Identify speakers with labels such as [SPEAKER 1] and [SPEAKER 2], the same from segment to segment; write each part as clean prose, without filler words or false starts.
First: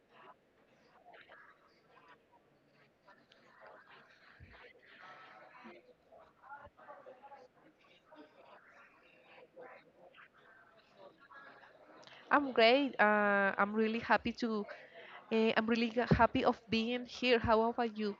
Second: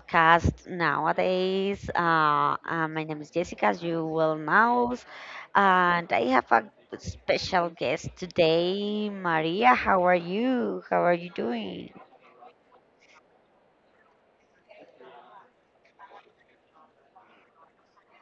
[SPEAKER 1] podcast nowadays. My name is Jessica, as you well know, and I have a special guest today, Maria. How are you? How are you doing?
[SPEAKER 2] I'm great. I'm really happy to. I'm really happy of being here. How about you?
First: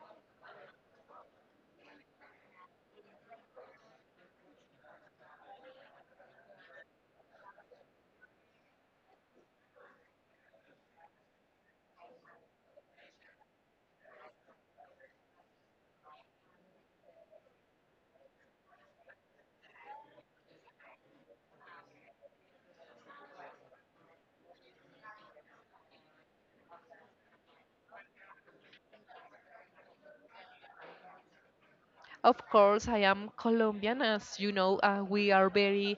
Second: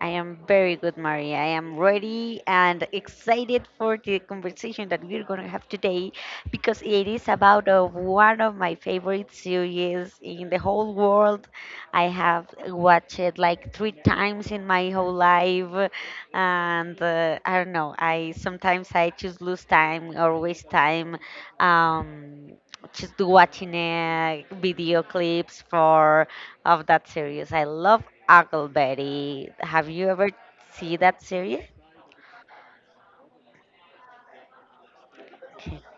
[SPEAKER 1] I am very good, Maria. I am ready and excited for the conversation that we're going to have today, because it is about one of my favorite series in the whole world. I have watched it like three times in my whole life, and I don't know. I Sometimes I choose lose time or waste time. Um, just watching video clips for of that series. I love Huckleberry. Have you ever seen that series?
[SPEAKER 2] Of course, I am Colombian. As you know, we are very,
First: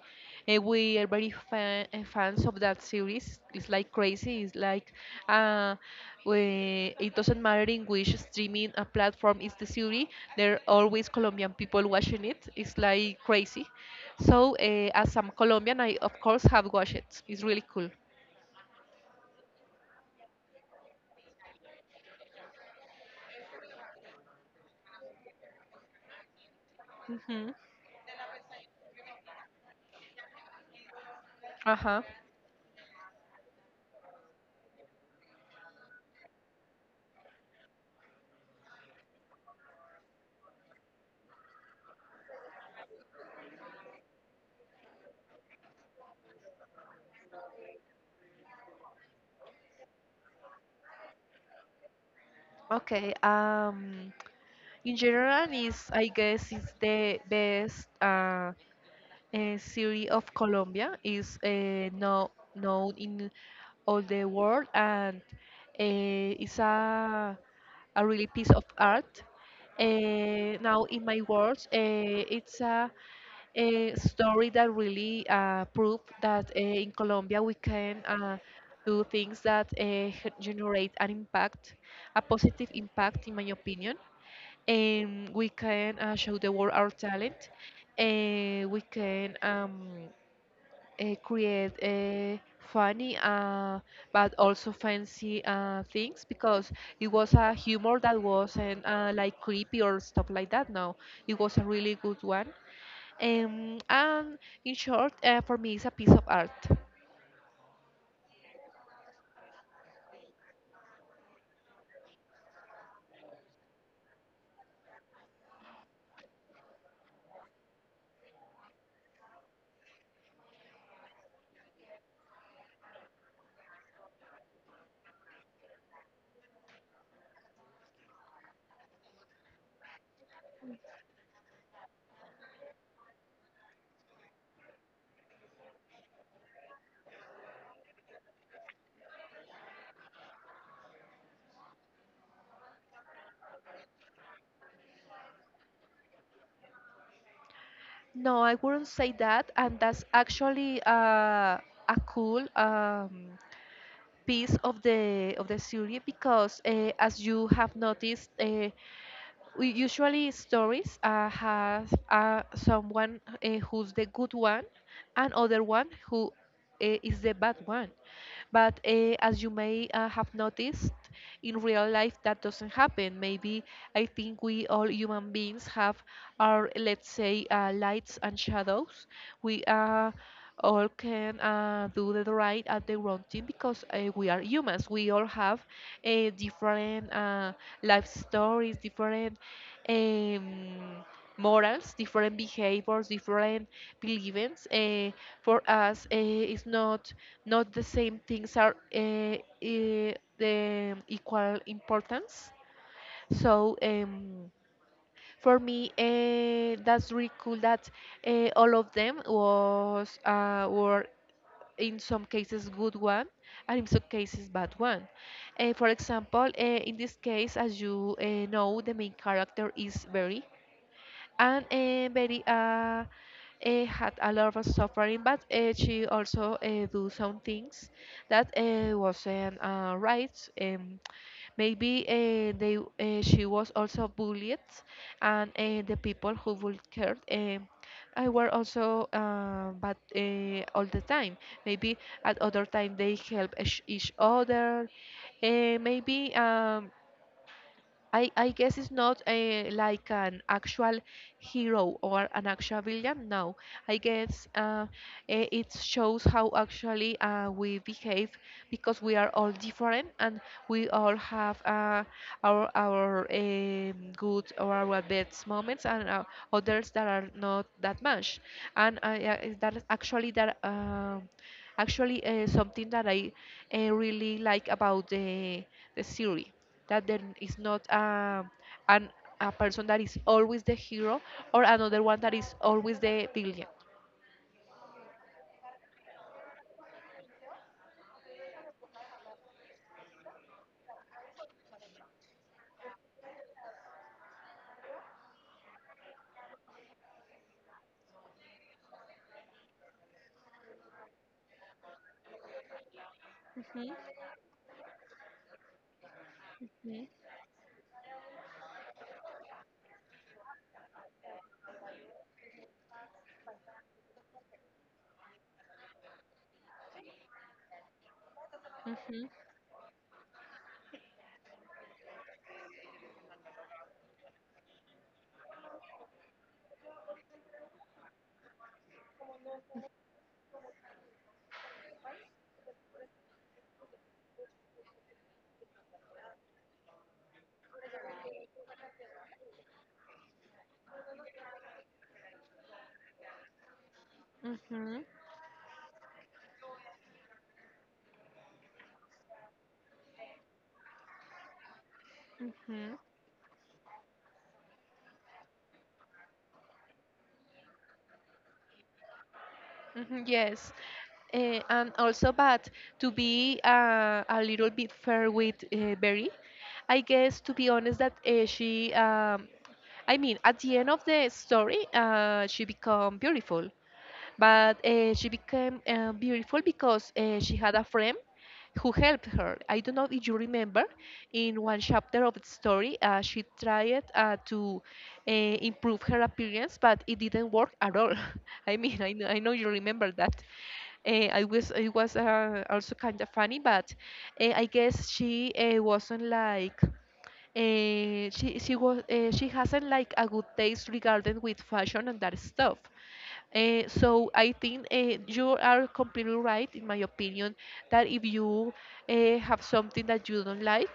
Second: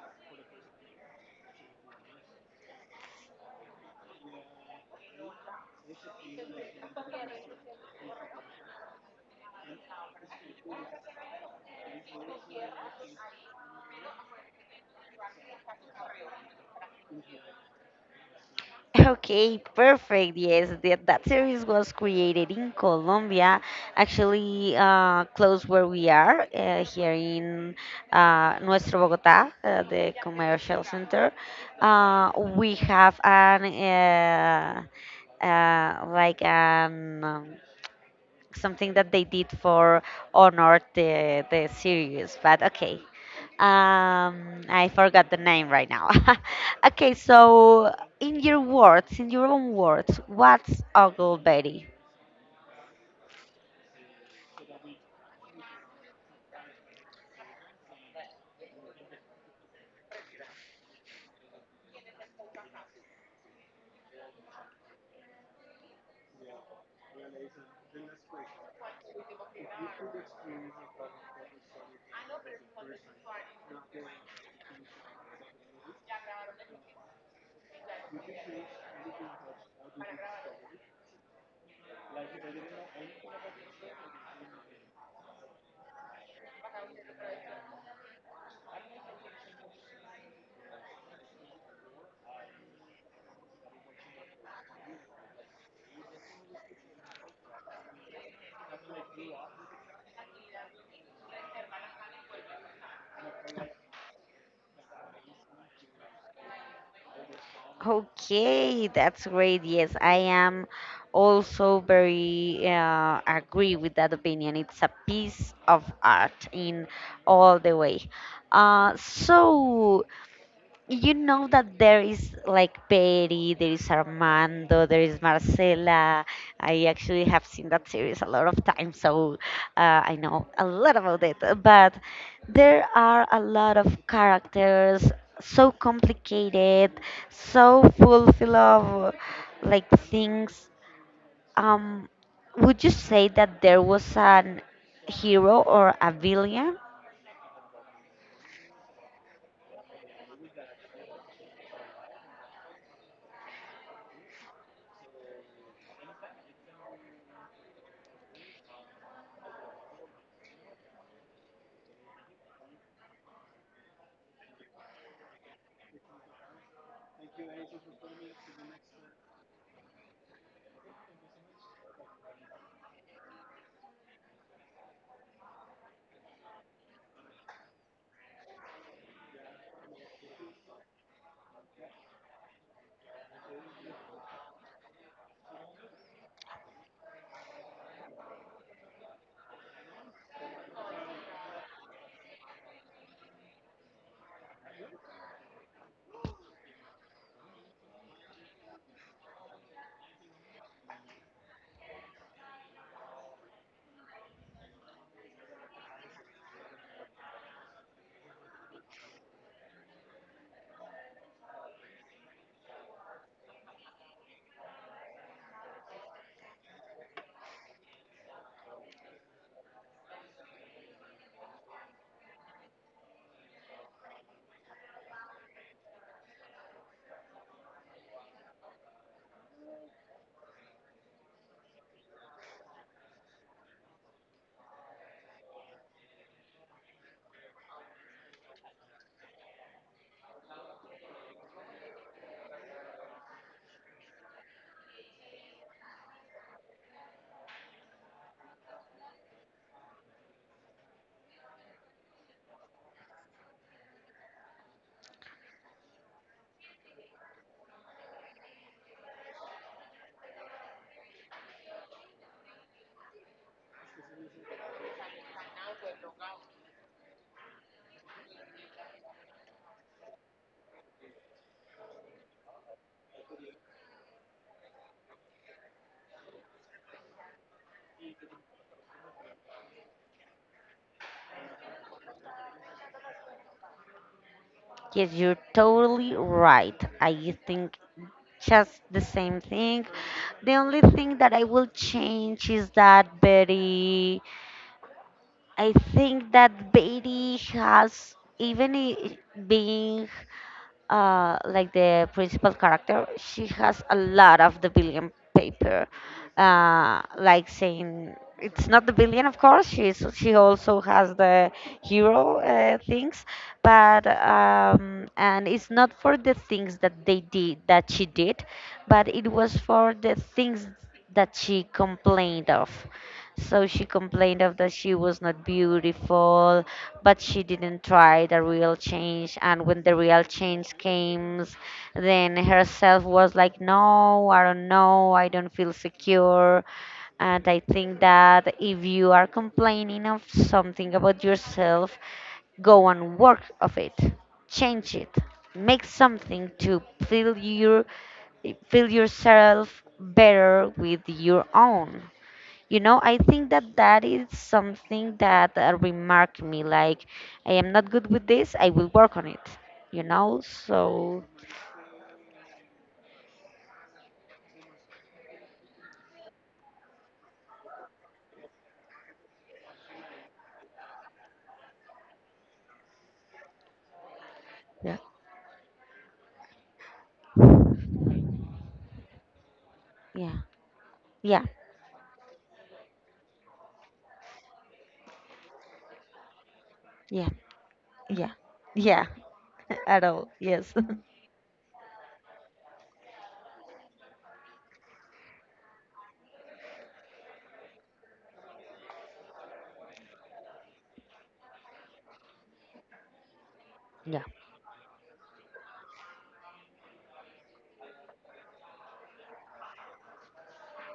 [SPEAKER 2] uh, we are very fan, fans of that series. It's like crazy. It's like, uh, it doesn't matter in which streaming platform is the series. There are always Colombian people watching it. It's like crazy. So, as I'm Colombian, I of course have watched it. It's really cool.
[SPEAKER 1] Okay, perfect. Yes, that series was created in Colombia, actually close where we are, here
[SPEAKER 2] Hmm.
[SPEAKER 1] in Nuestro Bogotá, the commercial center.
[SPEAKER 2] Uh huh.
[SPEAKER 1] Uh, we have an like an something that they did for honor the series, but okay, I forgot the name right now. Okay, so, in your own words, what's Ogle Betty?
[SPEAKER 2] Okay. In general, is I guess it's the best city of Colombia. Is no known in all the world, and it's a really piece of art. Now, in my words, it's a story that really proved that in Colombia we can do things that generate an impact, a positive impact, in my opinion, and we can show the world our talent. And we can create funny but also fancy things, because it was a humor that wasn't like creepy or stuff like that. No, it was a really good one. And in short, for me, it's a piece of art.
[SPEAKER 1] Okay, that's great. Yes, I am also very agree with that opinion. It's a piece of art in all the way. So, you know that there is like Betty, there is Armando, there is Marcela. I actually have seen that series a lot of times, so I know a lot about it. But there are a lot of characters, so complicated, so full of like things. Um, would you say that there was an hero or a villain?
[SPEAKER 2] No, I wouldn't say that, and that's actually a cool. Piece of the series because, as you have noticed, we usually stories have someone who's the good one and other one who is the bad one, but as you may have noticed, in real life that doesn't happen. Maybe I think we all human beings have our, let's say, lights and shadows. We all can do the right at the wrong thing, because we are humans. We all have different life stories, different um, morals, different behaviors, different beliefs. For us, it's not the same things are the equal importance. So for me, that's really cool that all of them was were in some cases good one and in some cases bad one. For example, in this case, as you know, the main character is Barry, and Barry had a lot of suffering, but she also do some things that wasn't right. Maybe they she was also bullied, and the people who bullied her. I were also but all the time. Maybe at other time they help each other. Uh, maybe um, I guess it's not like an actual hero or an actual villain. No, I guess it shows how actually we behave, because we are all different and we all have our good or our bad moments, and others that are not that much. And I, that is actually that actually something that I really like about the series, that there is not an a person that is always the hero or another one that is always the villain.
[SPEAKER 1] Yes, you're totally right. I think just the same thing. The only thing that I will change is that Betty, I think that Betty has, even being like the principal character, she has
[SPEAKER 2] Mhm.
[SPEAKER 1] a lot of the billion paper,
[SPEAKER 2] Mhm.
[SPEAKER 1] like saying it's not the billion, of course. She also has the hero things, but and it's not for the things that she did, but
[SPEAKER 2] Mhm.
[SPEAKER 1] it was for the things that she complained of. So she complained of that she was not beautiful, but she didn't try the real change, and when the real change came, then herself was like, no, I don't know, I don't feel secure, and I think that if you are complaining of something about yourself, go and work of it, change
[SPEAKER 2] Mhm.
[SPEAKER 1] it, make something to feel yourself better with your own you
[SPEAKER 2] Mhm.
[SPEAKER 1] know, I think that that is something that remarked me. Like, I am not good with this. I will work on it. You
[SPEAKER 2] Mhm.
[SPEAKER 1] know,
[SPEAKER 2] Yes.
[SPEAKER 1] so.
[SPEAKER 2] And also, but to be a little bit fair with Berry, I guess to be honest that I mean, at the end of the story, she became beautiful. But
[SPEAKER 1] Yeah.
[SPEAKER 2] she became beautiful because she had a friend who helped her. I don't know if
[SPEAKER 1] Yeah,
[SPEAKER 2] you remember,
[SPEAKER 1] yeah,
[SPEAKER 2] in one chapter of the story, she tried to improve her appearance, but it
[SPEAKER 1] yeah,
[SPEAKER 2] didn't work at all.
[SPEAKER 1] yeah,
[SPEAKER 2] I mean,
[SPEAKER 1] yeah.
[SPEAKER 2] I know you
[SPEAKER 1] At
[SPEAKER 2] remember
[SPEAKER 1] all,
[SPEAKER 2] that.
[SPEAKER 1] yes.
[SPEAKER 2] I was it was also kind of funny, but I guess she wasn't like she was she hasn't like a good taste regarding with fashion and that stuff. Uh,
[SPEAKER 1] Yeah.
[SPEAKER 2] so I think you are completely right, in my opinion, that if you have something that you don't like,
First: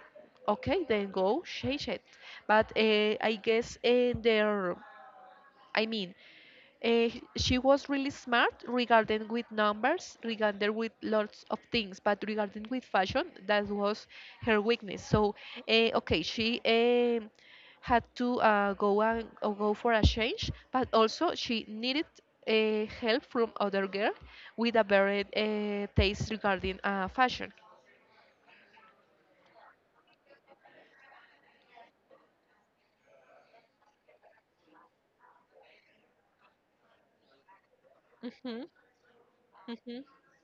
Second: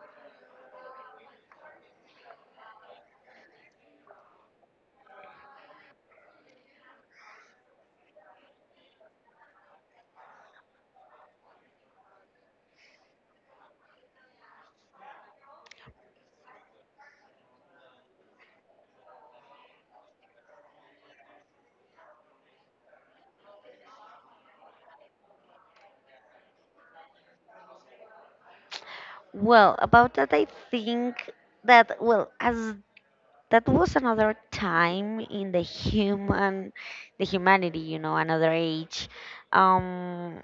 [SPEAKER 2] okay, then go change it. But I mean, uh, she was really smart regarding with numbers, regarding with lots of things, but regarding with fashion, that was her weakness. So, okay, she had to go for a change, but also she needed help from other girl with a very taste regarding fashion.
[SPEAKER 1] Well, about that, I think that, well, as that was another time in the humanity, another
[SPEAKER 2] Mhm.
[SPEAKER 1] age.
[SPEAKER 2] Mhm.
[SPEAKER 1] Um,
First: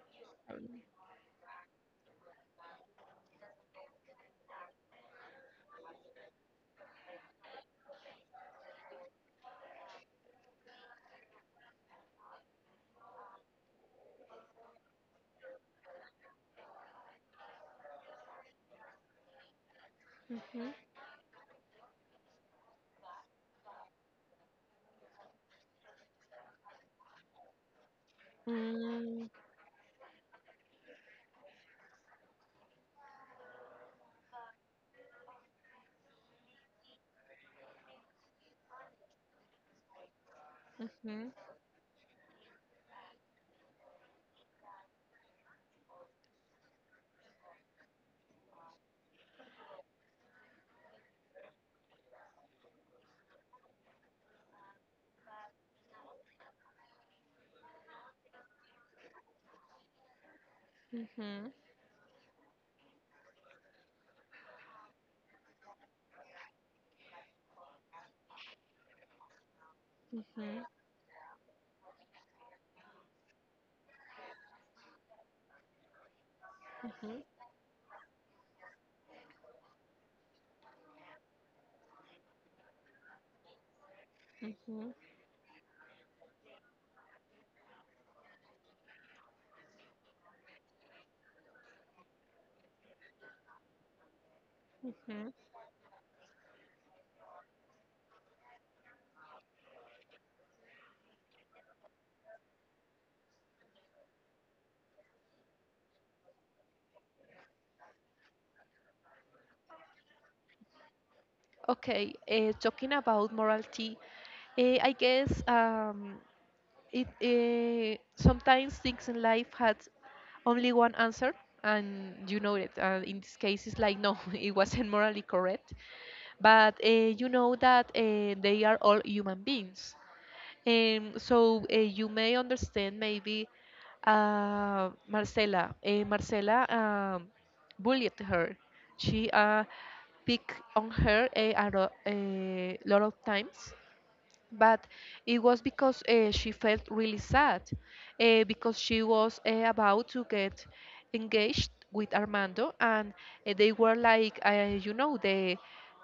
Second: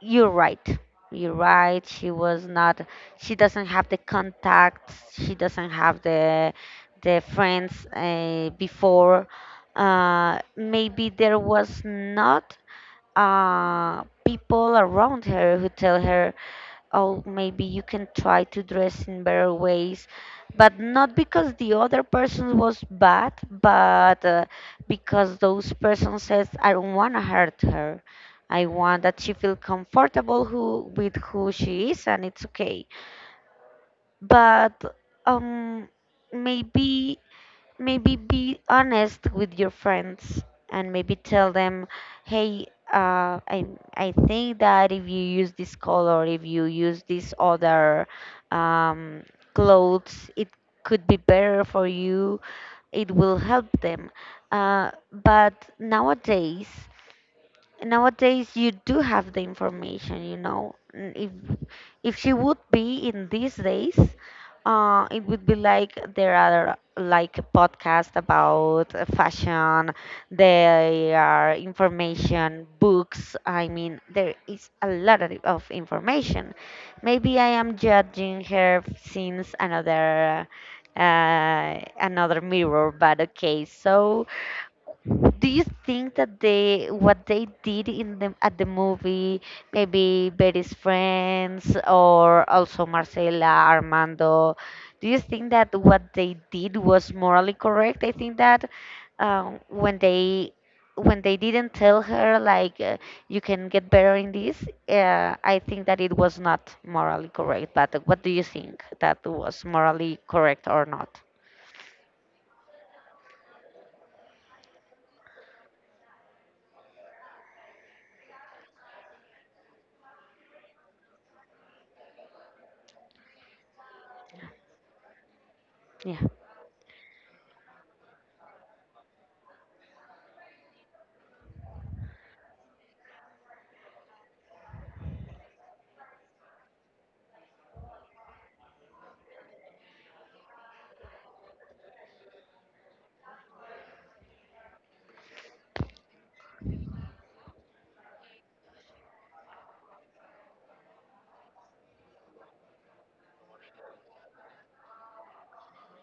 [SPEAKER 1] You're right. You're right. She was not. She doesn't have the contacts. She doesn't have the friends before. Maybe there was not people around her who tell her, oh, maybe you can try to dress in better ways,
[SPEAKER 2] Mhm.
[SPEAKER 1] but not because the other person was bad, but because those person says, I don't want to hurt her. I want that
[SPEAKER 2] Mm.
[SPEAKER 1] she feel comfortable who with who she is, and it's okay. But um, maybe be honest with your friends and maybe
[SPEAKER 2] Mhm.
[SPEAKER 1] tell them, hey, uh, I, I think that if you use this color, if you use this other um, clothes, it could be better for you, it will help them. uh, but nowadays nowadays you do have the information. If
[SPEAKER 2] Mhm.
[SPEAKER 1] if she would be in these days, it would be like there are like a podcast about fashion,
[SPEAKER 2] Mhm.
[SPEAKER 1] there are information, books. I mean, there is a lot of information.
[SPEAKER 2] Mhm. Mhm.
[SPEAKER 1] Maybe I am judging her since another uh, mirror, but okay. So,
[SPEAKER 2] Mhm.
[SPEAKER 1] do you think that they what they did in the at the movie, maybe Betty's friends or also Marcela, Armando, do you
[SPEAKER 2] Mhm.
[SPEAKER 1] think that what they did was morally correct? I think that when they didn't tell her like, you can get better in this, I think that it was not morally correct. But what do you think, that was morally correct or not?
[SPEAKER 2] Okay, talking about morality, I guess it sometimes things in life had only one answer, and you know it. And in this case, it's like no, it wasn't morally correct.
[SPEAKER 1] Yeah.
[SPEAKER 2] But you know that they are all human beings, so you may understand, maybe Marcela bullied her. She picked on her a lot of times, but it was because she felt really sad, because she was about to get engaged with Armando, and they were like, you know, the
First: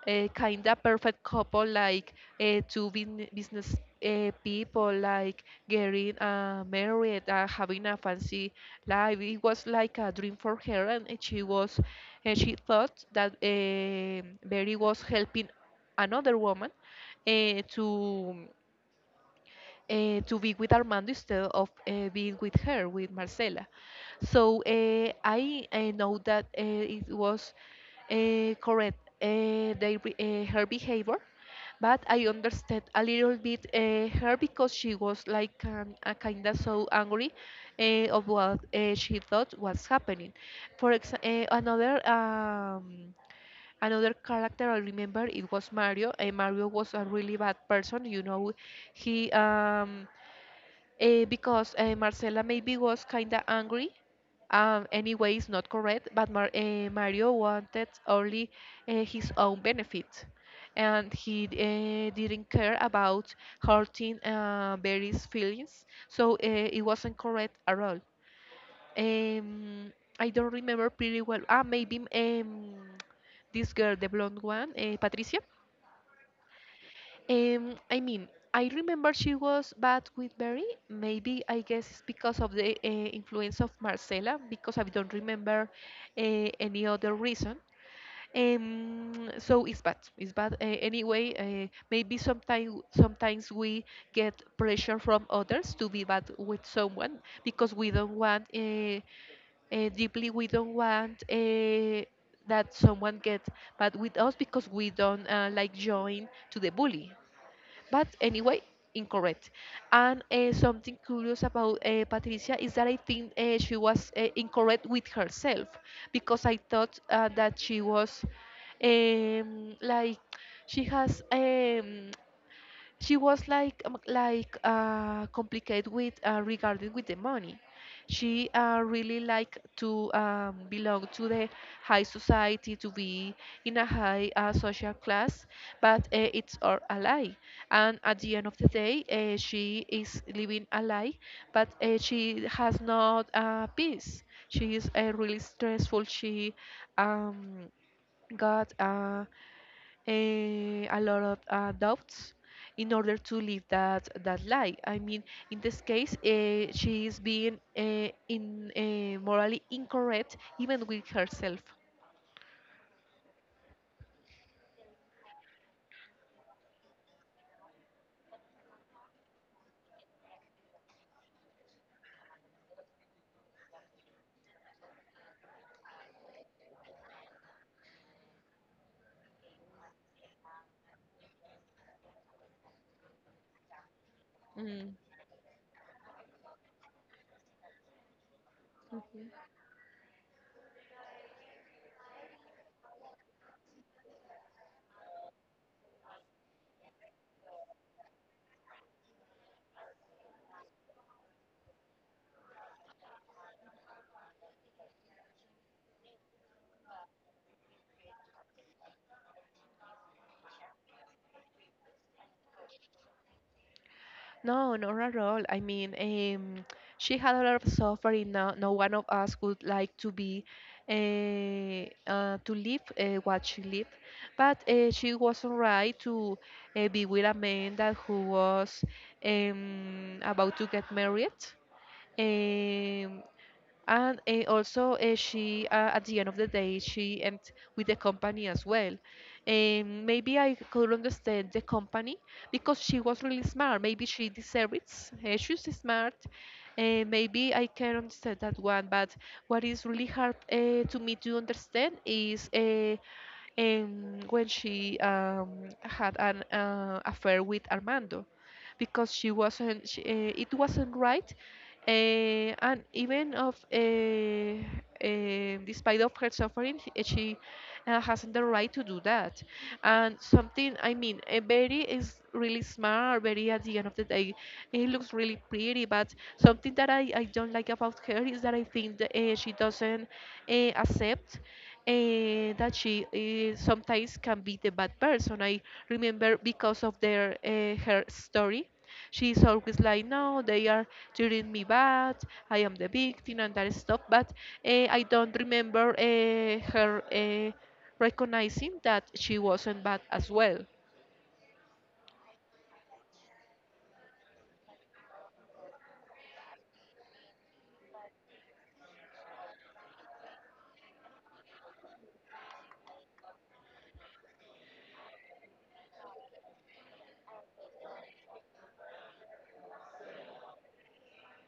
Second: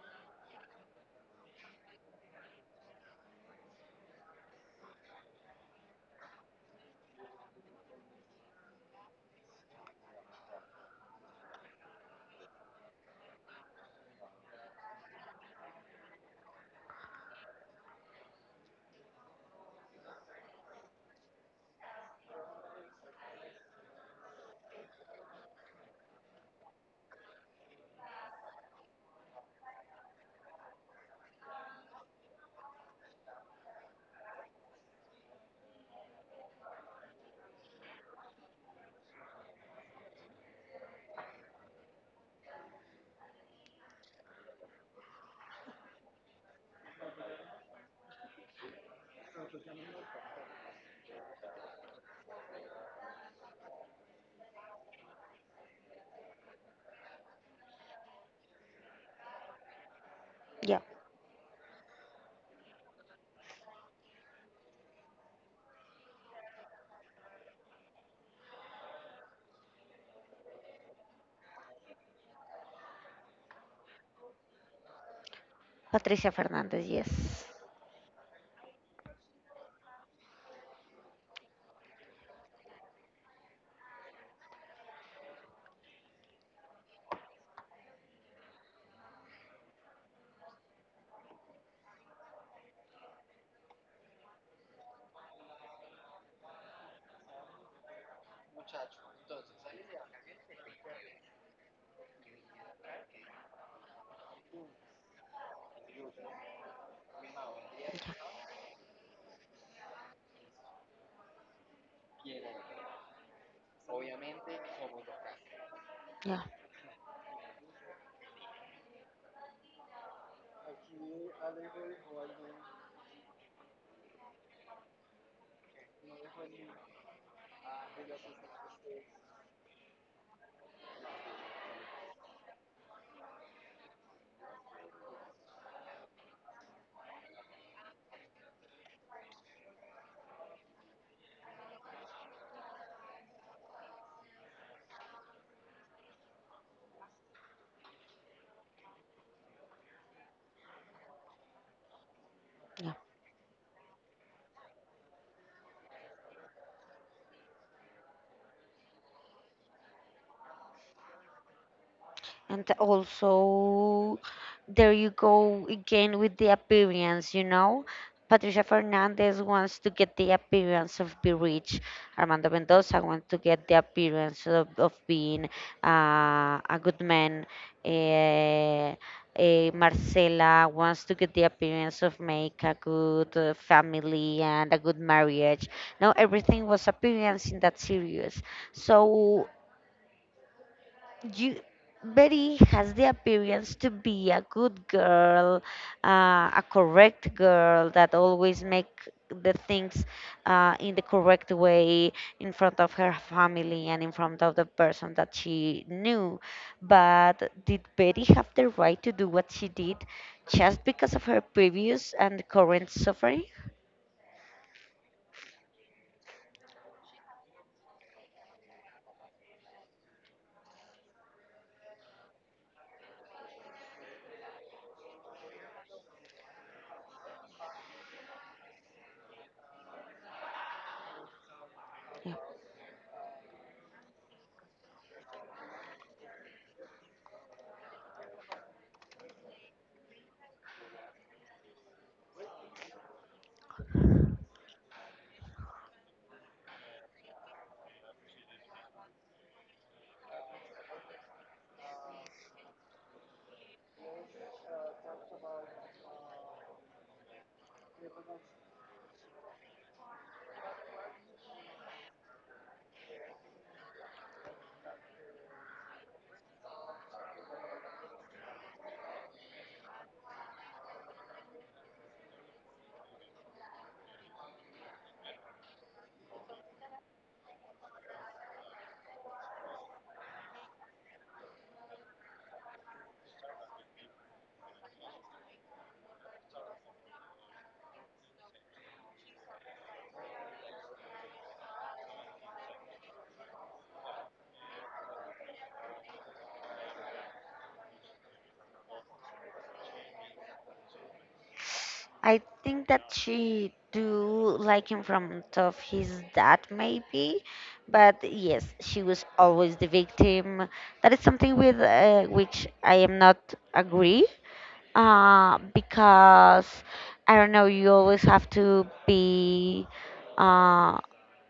[SPEAKER 2] kind of perfect couple, like business people like getting married, having a fancy life. It was like a dream for her, and she thought that Barry was helping another woman to to be with Armando, instead of being with her, with Marcela. So I know that it was correct her behavior, but I understood a little bit her, because she was like, a kind of so angry of what she thought was happening. For example, another character I remember, it was Mario. And Mario was a really bad person. You know, he because Marcela maybe was kinda angry. Anyway, it's not correct, but Mario wanted only his own benefit,
[SPEAKER 1] Yeah.
[SPEAKER 2] and he didn't care about hurting Barry's feelings, so it wasn't correct at all. Um, I don't remember pretty well. Ah, maybe this girl, the blonde one, Patricia.
[SPEAKER 1] Patricia Fernandez, yes.
[SPEAKER 2] I mean, I remember she was bad with Barry. Maybe I guess it's because of the influence of Marcela, because I don't remember any other reason. So it's bad. It's bad. Anyway, maybe sometimes we get pressure from others to be bad with someone, because we don't want, deeply we don't want that someone get bad with us, because we don't like join to the bully, but anyway, incorrect. And something curious about Patricia is that I think she was incorrect with herself,
[SPEAKER 1] Yeah,
[SPEAKER 2] because I thought that she was um, like she has she was like complicated with regarding with the money. She really like to belong to the high society, to be in a high social class, but it's all a lie. And at the end of the day, she is living a lie, but she has not peace. She is really stressful. She um, got uh, eh, a lot of doubts
[SPEAKER 1] yeah.
[SPEAKER 2] in order to live that lie. I mean, in this case, she is being in morally incorrect even with herself.
[SPEAKER 1] And also, there you go again with the appearance, you know? Patricia Fernandez wants to get the appearance of being rich. Armando Mendoza wants to get the appearance of being a good man. Uh, Marcela wants to get the appearance of make a good family and a
[SPEAKER 2] Mm.
[SPEAKER 1] good marriage. Now everything was appearance in that series. So
[SPEAKER 2] Okay.
[SPEAKER 1] you Betty has the appearance to be a good girl, uh, a correct girl that always make the things in the correct way in front of her family and in front of the person that she knew. But did Betty have the right to do what she did just because of her previous and current suffering?
[SPEAKER 2] No, not at all. I mean, she had a lot of suffering. No, no one of us would like to be, uh, to live what she lived, but she was alright to be with a man that who was about to get married. Um, and also she at the end of the day she end with the company as well, and maybe I could understand the company, because she was really smart, maybe she deserves it. She's smart. Maybe I can understand that one. But what is really hard to me to understand is and when she had an affair with Armando, because she wasn't, she, it wasn't right, and even of despite of her suffering, she hasn't the right to do that. And something, I mean, Betty is really smart. Betty, at the end of the day, it looks really pretty, but something that I don't like about her is that I think that she doesn't accept that she sometimes can be the bad person. I remember, because of their her story, she's always like, "No, they are treating me bad. I am the victim and that stuff." But I don't remember her recognizing that she wasn't bad as well.
[SPEAKER 1] I think that she do like him from of his dad, maybe, but yes, she was always the victim. That is something with which I am not agree, because I don't know. You always have to be uh,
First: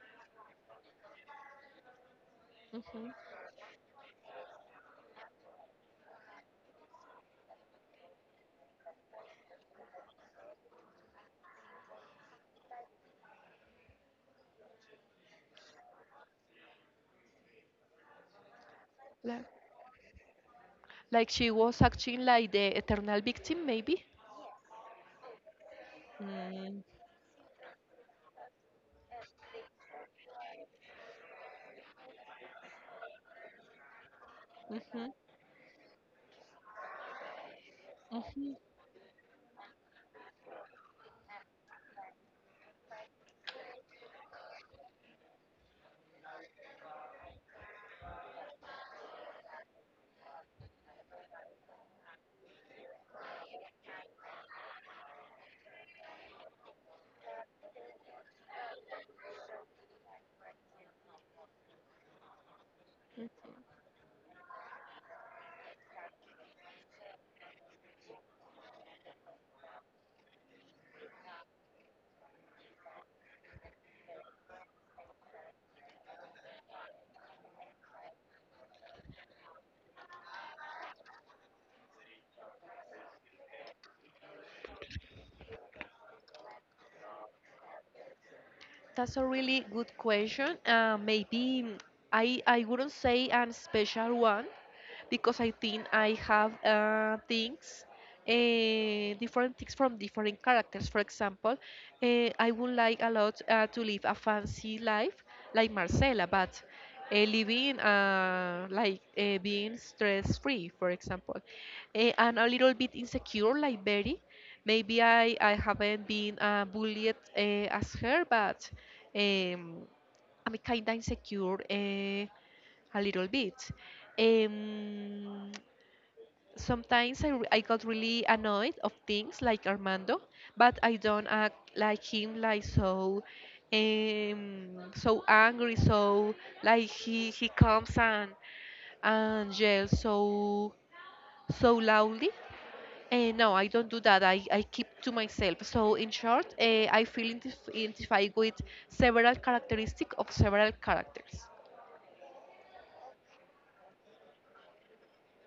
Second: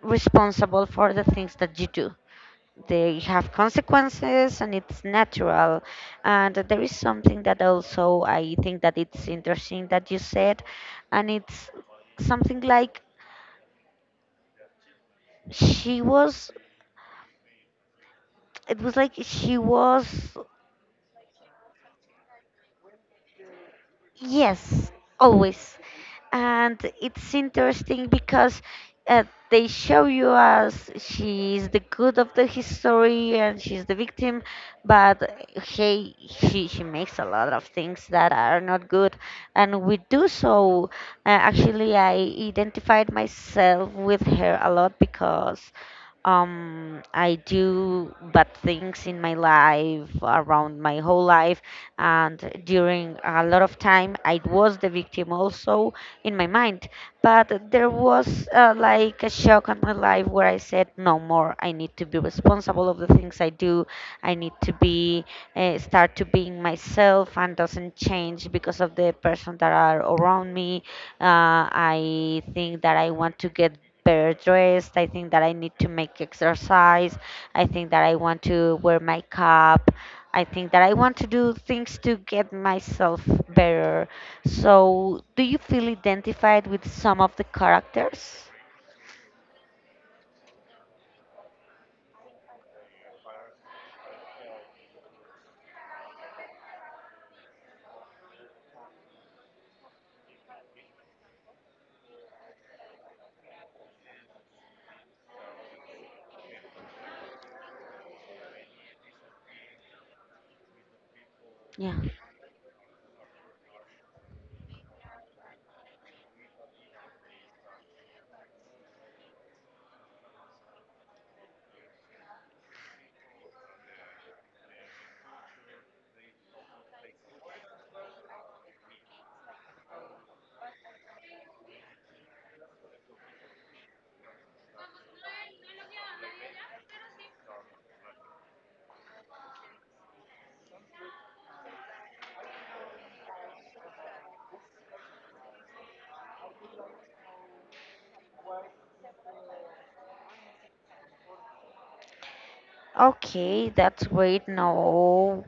[SPEAKER 1] responsible for the things that you do.
[SPEAKER 2] Mhm.
[SPEAKER 1] They have consequences, and it's natural. And there is something that also I think that it's interesting that you said, and it's something like she was it was like
[SPEAKER 2] Like,
[SPEAKER 1] she was.
[SPEAKER 2] like she was acting like the eternal victim, maybe.
[SPEAKER 1] Yes, always. And
[SPEAKER 2] Mm.
[SPEAKER 1] it's interesting because uh, they show you as she's the good of the history and she's the victim,
[SPEAKER 2] Mhm.
[SPEAKER 1] but hey, she makes a lot of things that
[SPEAKER 2] Mhm.
[SPEAKER 1] are not good. And we do so. Actually, I identified myself with her a lot, because I do bad things in my life, around my whole life, and during a lot of time, I was the victim also in my mind. But there was like a shock on my life, where I said, no more. I need to be responsible of the things I do. I need to be start to being myself, and doesn't change because of the person that are around me. I think that I want to get better dressed. I think that I need to make exercise. I think that I want to wear makeup. I think that I want to do things to get myself better. So, do you feel identified with some of the characters?
[SPEAKER 2] That's a really good question. Maybe I wouldn't say an special one, because I think I have things, different things from different characters. For example, I would like a lot to live a fancy life like Marcela, but living like being stress free, for example,
[SPEAKER 1] Yeah.
[SPEAKER 2] and a little bit insecure like Betty. Maybe I haven't been bullied as her, but um, I'm kind of insecure. A little bit. Um, Sometimes I got really annoyed of things like Armando, but I don't act like him like so um, so angry, so like he comes and yells so so loudly. No, I don't do that. I keep to myself. So in short, I feel identified with several characteristics of several characters.
[SPEAKER 1] Okay, that's great. No,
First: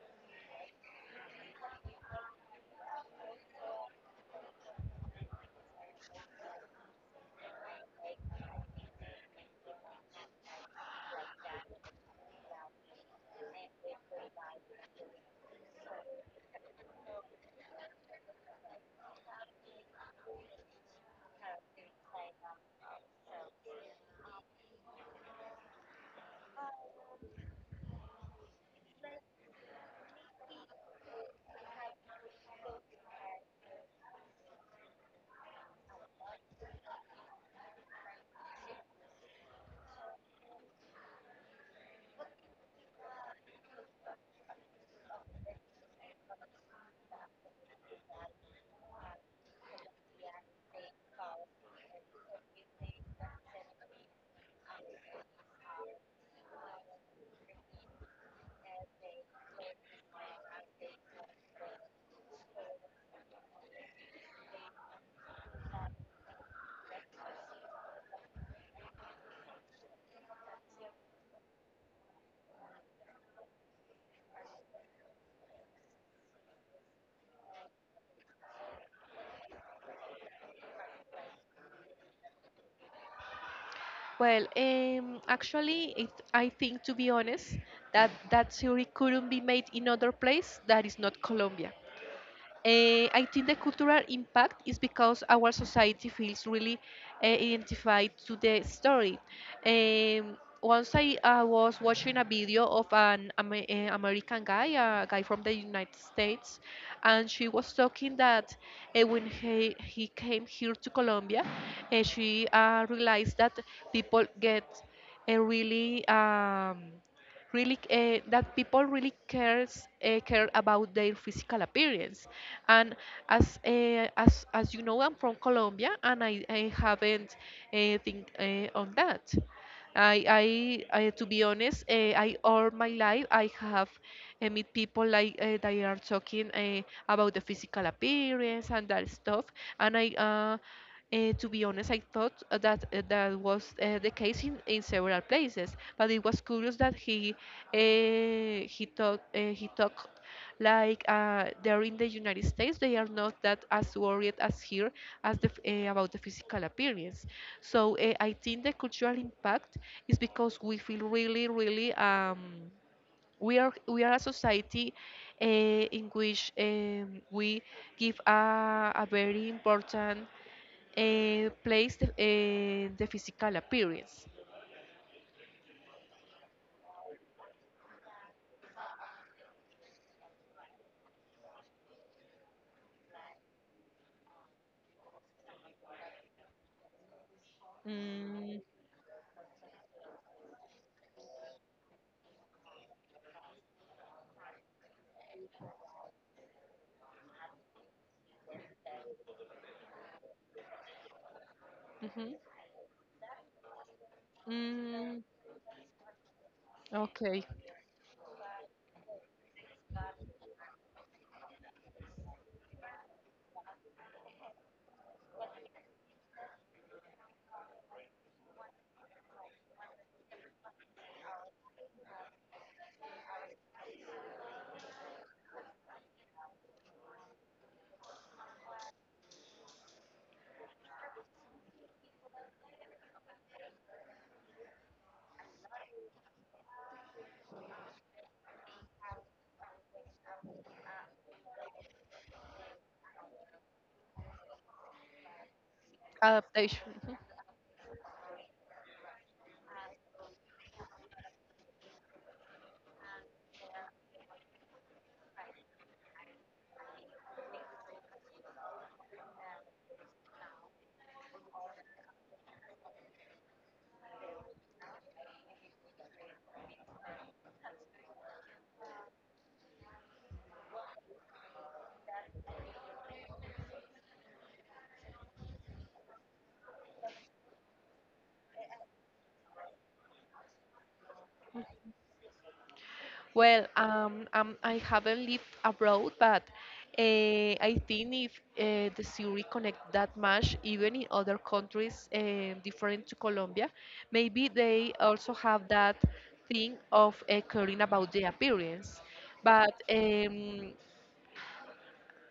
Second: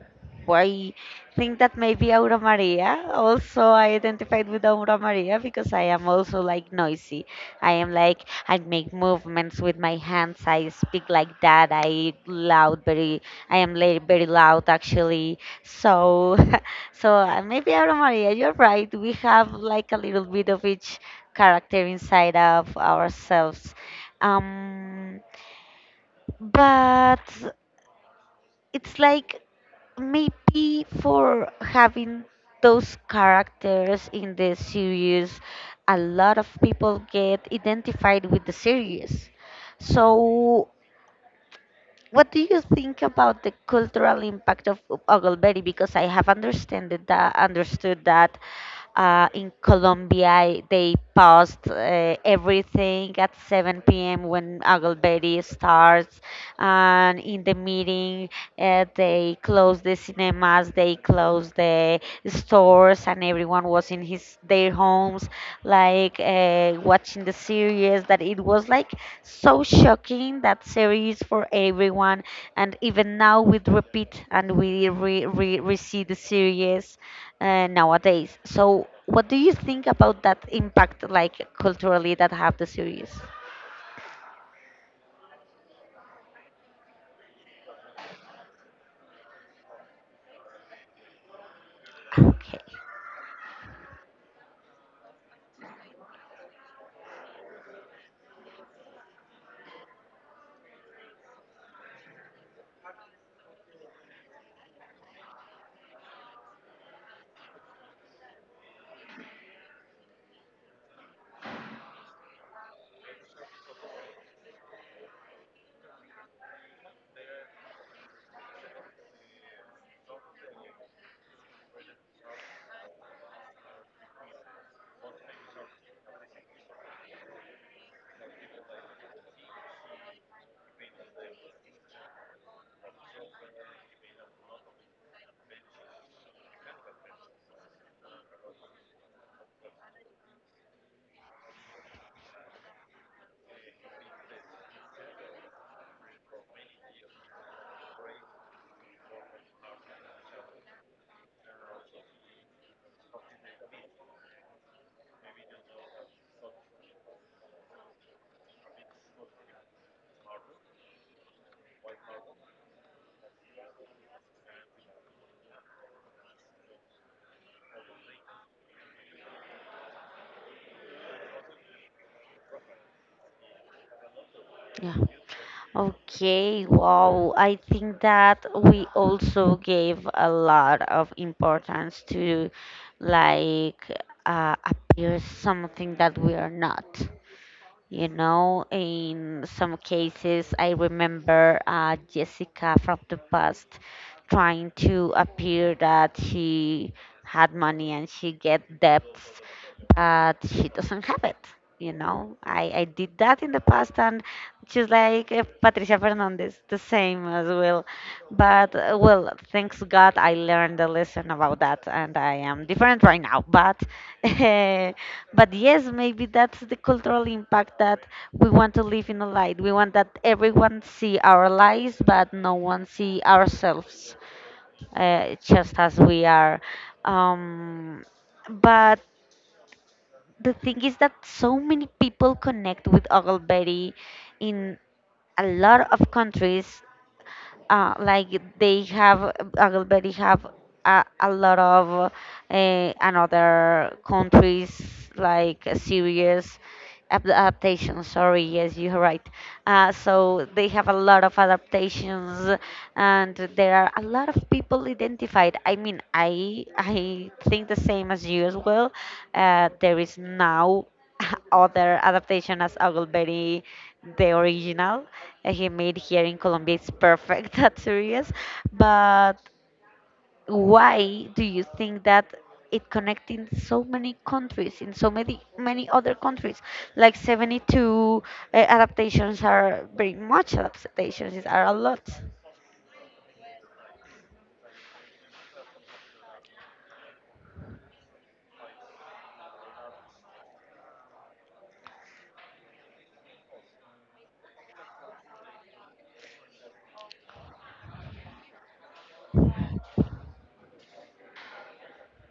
[SPEAKER 1] I think that maybe Aura Maria. Also, I identified with Aura Maria because I am also like noisy. I am like, I make movements with my hands. I speak like that. I loud, very, I am very loud actually. So, maybe Aura Maria, you're right. We have like a little bit of each character inside of ourselves. Um, but it's like, maybe for having those characters in the series, a lot of people get identified with the series. So, what do you think about the cultural impact of Ogleberry? Because I have understood that in Colombia, they paused everything at 7 p.m. when Aglberry starts. And in the meeting, they closed the cinemas, they closed the stores, and everyone was in his their homes, like watching the series. That it was like so shocking, that series, for everyone. And even now, we repeat and we re see the series, nowadays. So, what do you think about that impact, like culturally, that have the series?
[SPEAKER 2] Well, actually, I think to be honest, that that theory couldn't be made in other place that is not Colombia.
[SPEAKER 1] Okay.
[SPEAKER 2] I think the cultural impact is because our society feels really identified to the story. Once I was watching a video of an American guy, a guy from the United States, and she was talking that when he came here to Colombia, she realized that people get a really really that people really cares care about their physical appearance, and as you know, I'm from Colombia, and I haven't think on that. I, to be honest, I all my life I have meet people like they are talking about the physical appearance and that stuff, and I to be honest, I thought that that was the case in several places, but it was curious that he talked he talk like there in the United States, they are not that as worried as here as the, about the physical appearance. So I think the cultural impact is because we feel really, really we are a society uh, in which we give a very important place the physical appearance.
[SPEAKER 1] Yeah. Okay. Wow. I think that we also gave a lot of importance to like appear something that we are not. You
[SPEAKER 2] Mm,
[SPEAKER 1] know, in some cases, I remember Jessica from the past, trying to appear that she had money and she get debts, but she doesn't have it. You
[SPEAKER 2] mhm,
[SPEAKER 1] know, I did that in the past, and she's
[SPEAKER 2] mm,
[SPEAKER 1] like Patricia Fernandez, the same
[SPEAKER 2] okay,
[SPEAKER 1] as well. But well, thanks God, I learned a lesson about that, and I am different right now. But uh, but yes, maybe that's the cultural impact, that we want to live in a light. We want that everyone see our lives, but no one see ourselves, just as we are. Um, but the thing is that so many people connect with Ogle Betty in a lot of countries, like they have already have a lot of another countries, like series,
[SPEAKER 2] adaptation. Mm-hmm.
[SPEAKER 1] adaptations, sorry, yes, you're right. So they have a lot of adaptations, and there are a lot of people identified. I mean, I think the same as you as well. There is now other adaptation as Ogilvy. The original he made here in Colombia is perfect, that's serious. But why do you think that it connecting so many countries, in so many many other countries? Like 72 adaptations, are very much adaptations, are a lot.
[SPEAKER 2] Well, I haven't lived abroad, but I think if the series connect that much, even in other countries different to Colombia, maybe they also have that thing of caring about the appearance. But um,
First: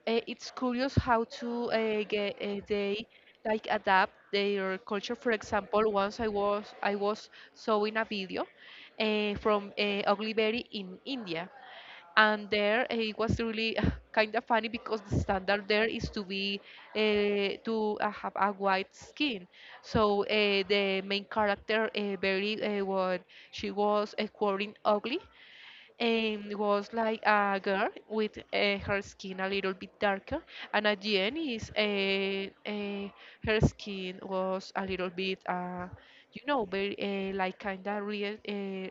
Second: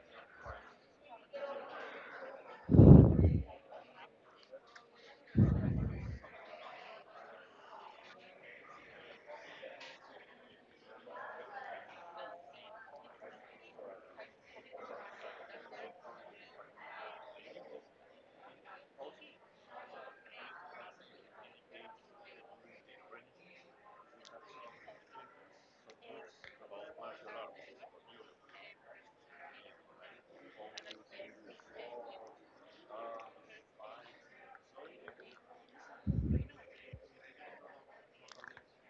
[SPEAKER 2] uh, it's curious how to get they like adapt their culture. For example, once I was showing a video from Ugly Berry in India, and there it was really kind of funny because the standard there is to be to have a white skin. So the main character very what, she was quoting ugly and was like a girl with her skin a little bit darker, and at the end is her skin was a little bit you know very like kind of real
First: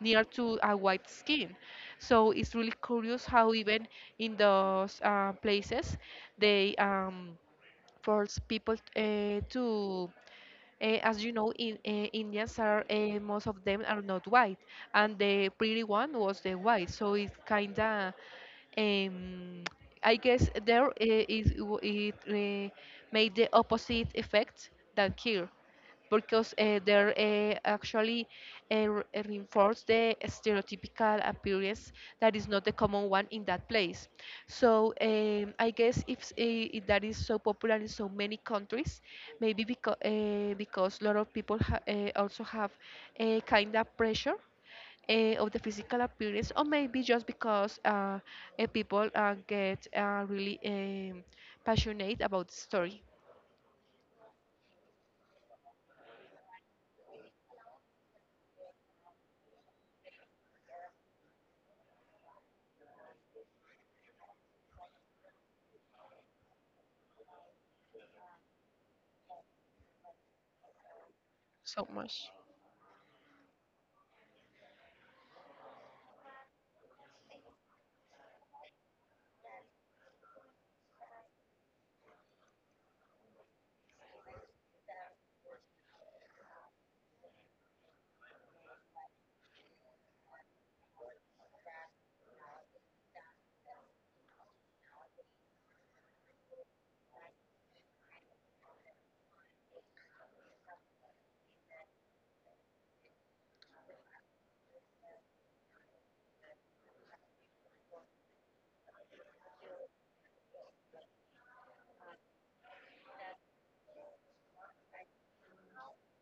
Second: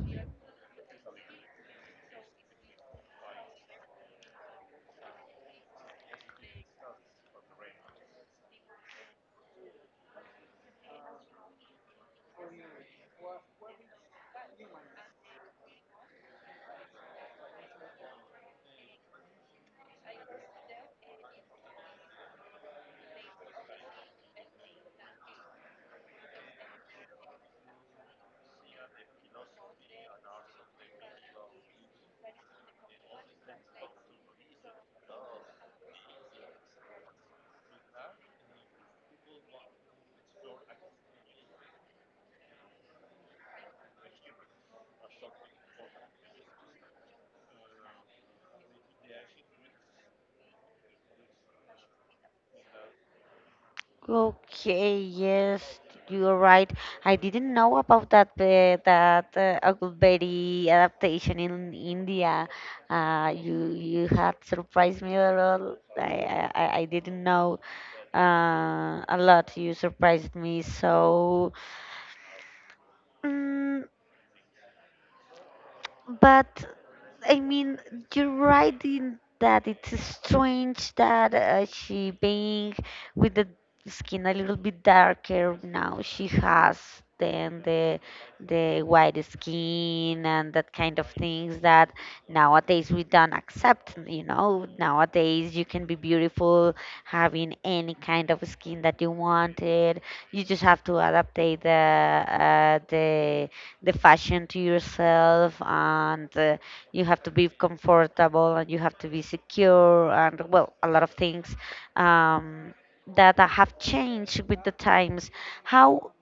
[SPEAKER 2] near to a white skin. So it's really curious how even in those places they force people to as you know, in, Indians are most of them are not white, and the pretty one was the white. So it's kinda, um, I guess there is w- it made the opposite effect than here, because they're actually reinforce the stereotypical appearance that is not the common one in that place. So I guess if, if that is so popular in so many countries, maybe because a lot of people also have a kind of pressure. Of the physical appearance, or maybe just because people get really passionate about the story
[SPEAKER 1] Okay, yes, you're right. I didn't know about that that Aguberi adaptation in India. You had surprised me a lot. I didn't know a lot. You surprised me so.
[SPEAKER 2] so much.
[SPEAKER 1] Mm. But I mean, you're right in that it's strange that she being with the skin a little bit darker, now she has than the white skin, and that kind of things that nowadays we don't accept. You know, nowadays you can be beautiful having any kind of skin that you wanted. You just have to adaptate uh, the the fashion to yourself, and you have to be comfortable, and you have to be secure, and well, a lot of things, um, that have changed with the times. How,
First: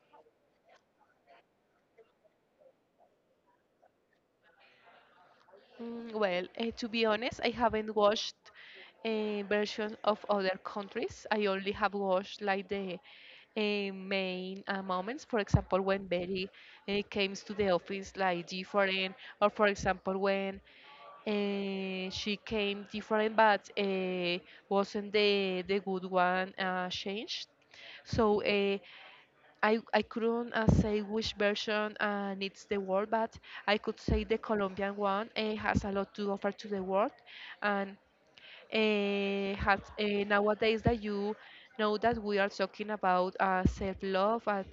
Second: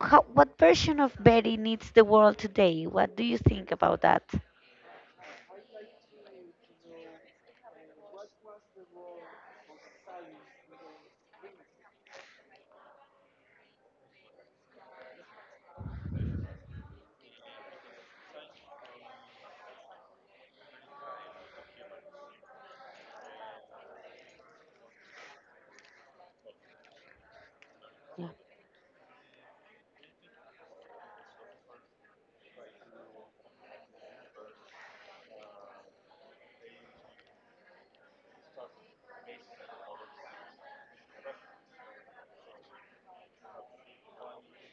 [SPEAKER 1] how What version of Betty needs the world today? What do you think about that?
[SPEAKER 2] Well, to be honest, I haven't watched a version of other countries. I only have watched like the main moments. For example, when Betty came to the office like different, or for example when she came different, but wasn't the good one changed.
[SPEAKER 1] Yeah.
[SPEAKER 2] So I couldn't say which version needs the world, but I could say the Colombian one has a lot to offer to the world, and has nowadays that you know that we are talking about self-love, and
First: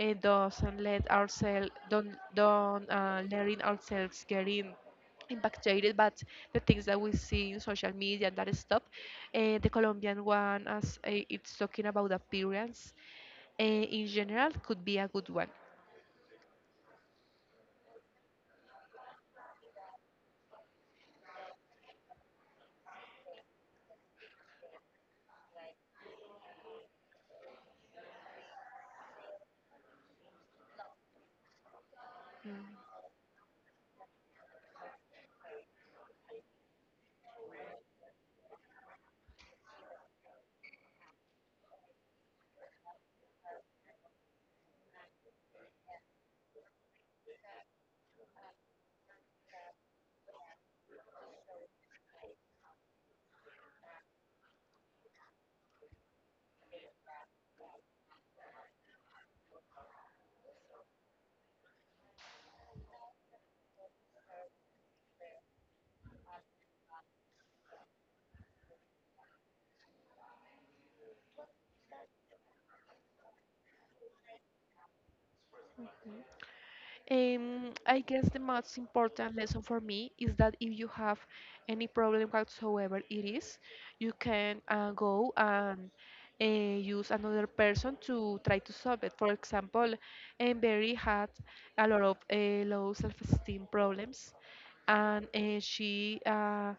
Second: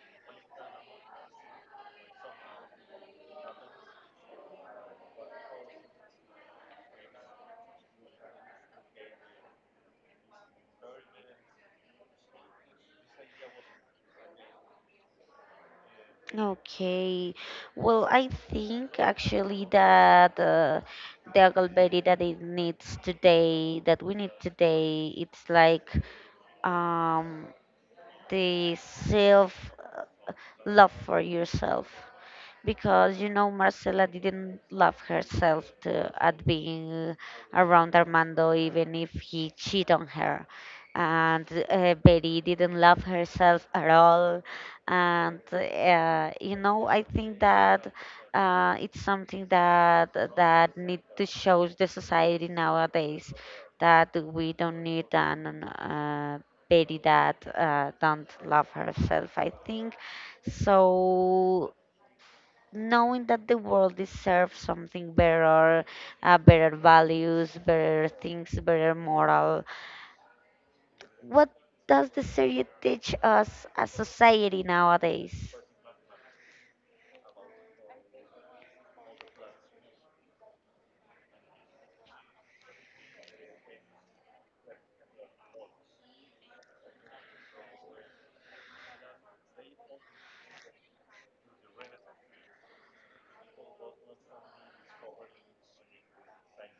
[SPEAKER 2] doesn't let ourselves don't letting ourselves getting impacted but the things that we see in social media and that stuff. The Colombian one, as it's talking about appearance in general, could be a good one.
[SPEAKER 1] Okay. Well, I think actually that the Huckleberry that it needs today, that we need today, it's like, um, the self love for yourself,
[SPEAKER 2] Mhm.
[SPEAKER 1] because you know Marcela didn't love herself to, at being around Armando, even if he cheated on her. And Betty didn't love herself at all. And I think that it's something that that need to show the society nowadays, that we don't need an Betty that don't love herself. I think so. Knowing that the world deserves something better, better values, better things, better moral, what does the series teach us as society nowadays?
[SPEAKER 2] I guess the most important lesson for me is that if you have any problem whatsoever it is, you can go and use another person to try to solve it. For example, Barry had a lot of low self-esteem problems, and she uh,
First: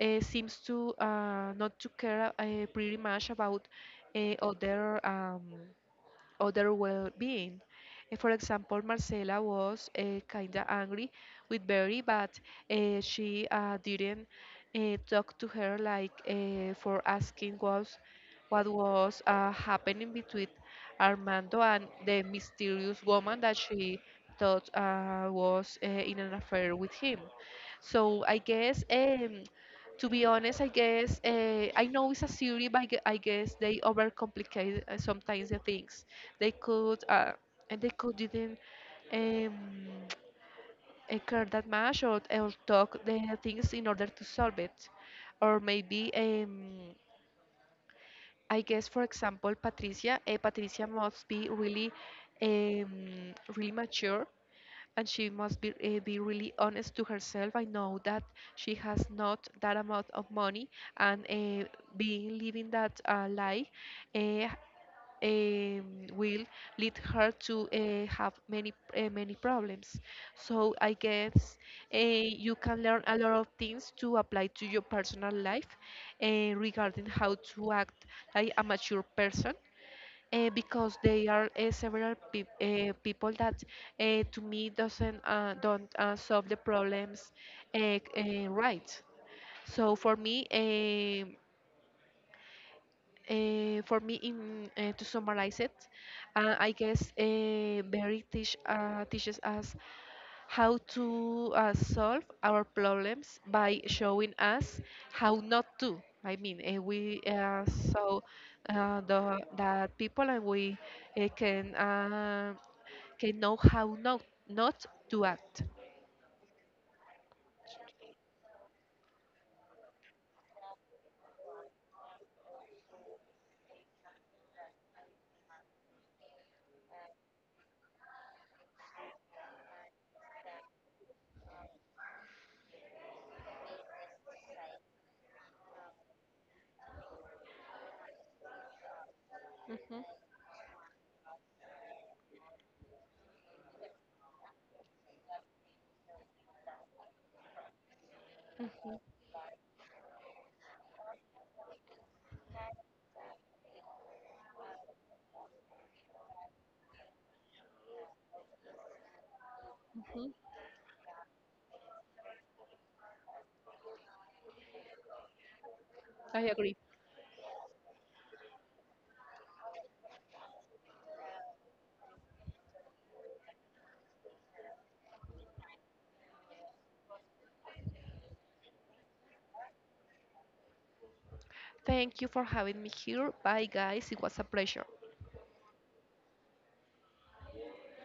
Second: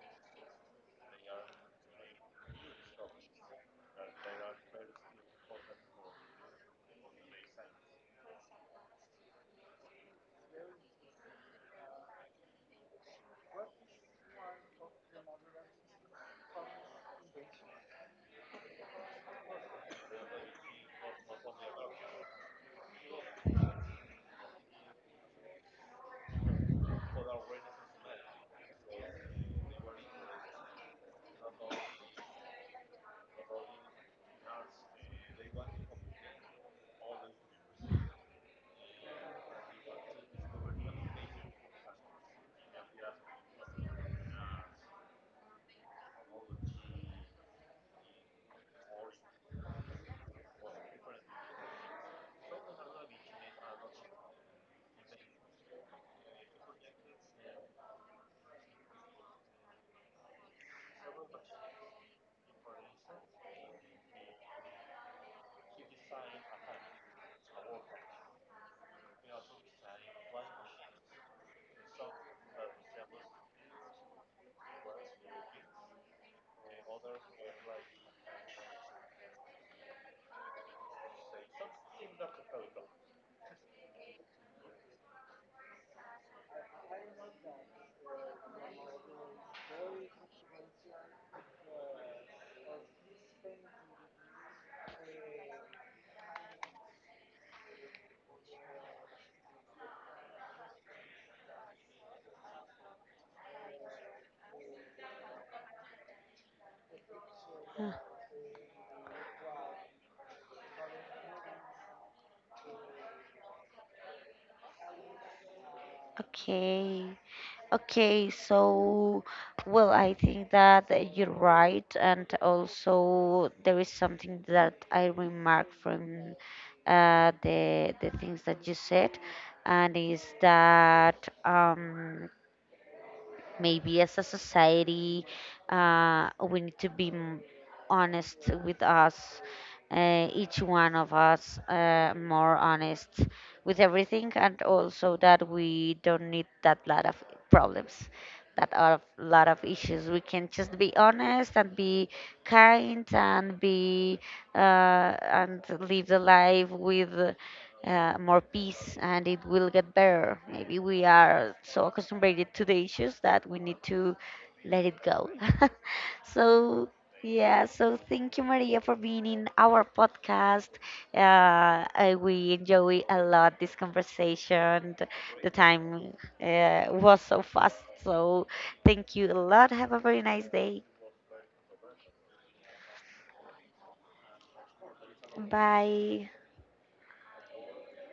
[SPEAKER 2] uh, seems to not to care pretty much about other. Other well-being. For example, Marcela was kind of angry with Barry, but she didn't talk to her like for asking was what was happening between Armando and the mysterious woman that she thought was in an affair with him. So I guess, to be honest, I guess I know it's a series, but I guess they overcomplicate sometimes the things they could and they could didn't um, care that much, or talk the things in order to solve it, or maybe I guess for example Patricia must be really really mature, and she must be really honest to herself. I know that she has not that amount of money, and being living that life uh, um, will lead her to have many many problems. So I guess you can learn a lot of things to apply to your personal life regarding how to act like a mature person. Because they are several people that to me doesn't don't solve the problems right. So for me, for me, in to summarize it, I guess Barry teaches us how to solve our problems by showing us how not to. I mean, we saw the that people and we uh, can uh, can know how not not to act.
[SPEAKER 1] Okay. Okay, so well, I think that you're right, and also there is something that I remark from the things that you said, and is that, um, maybe as a society, we need to be honest with us,
[SPEAKER 2] Mhm,
[SPEAKER 1] each one of us, more honest with everything, and also that we don't need that lot of problems, that
[SPEAKER 2] mhm.
[SPEAKER 1] are a lot of issues. We can just be honest, and be kind, and be and live the life with more peace, and it will get better. Maybe we are so accustomed to the issues that we need to let it go. So, yeah, so thank you, Maria, for being in our podcast. We enjoy a lot this conversation. The time was so fast. So, thank you a lot. Have a very nice day.
[SPEAKER 2] Thank you for having me here. Bye, guys. It was a pleasure.
[SPEAKER 1] Bye.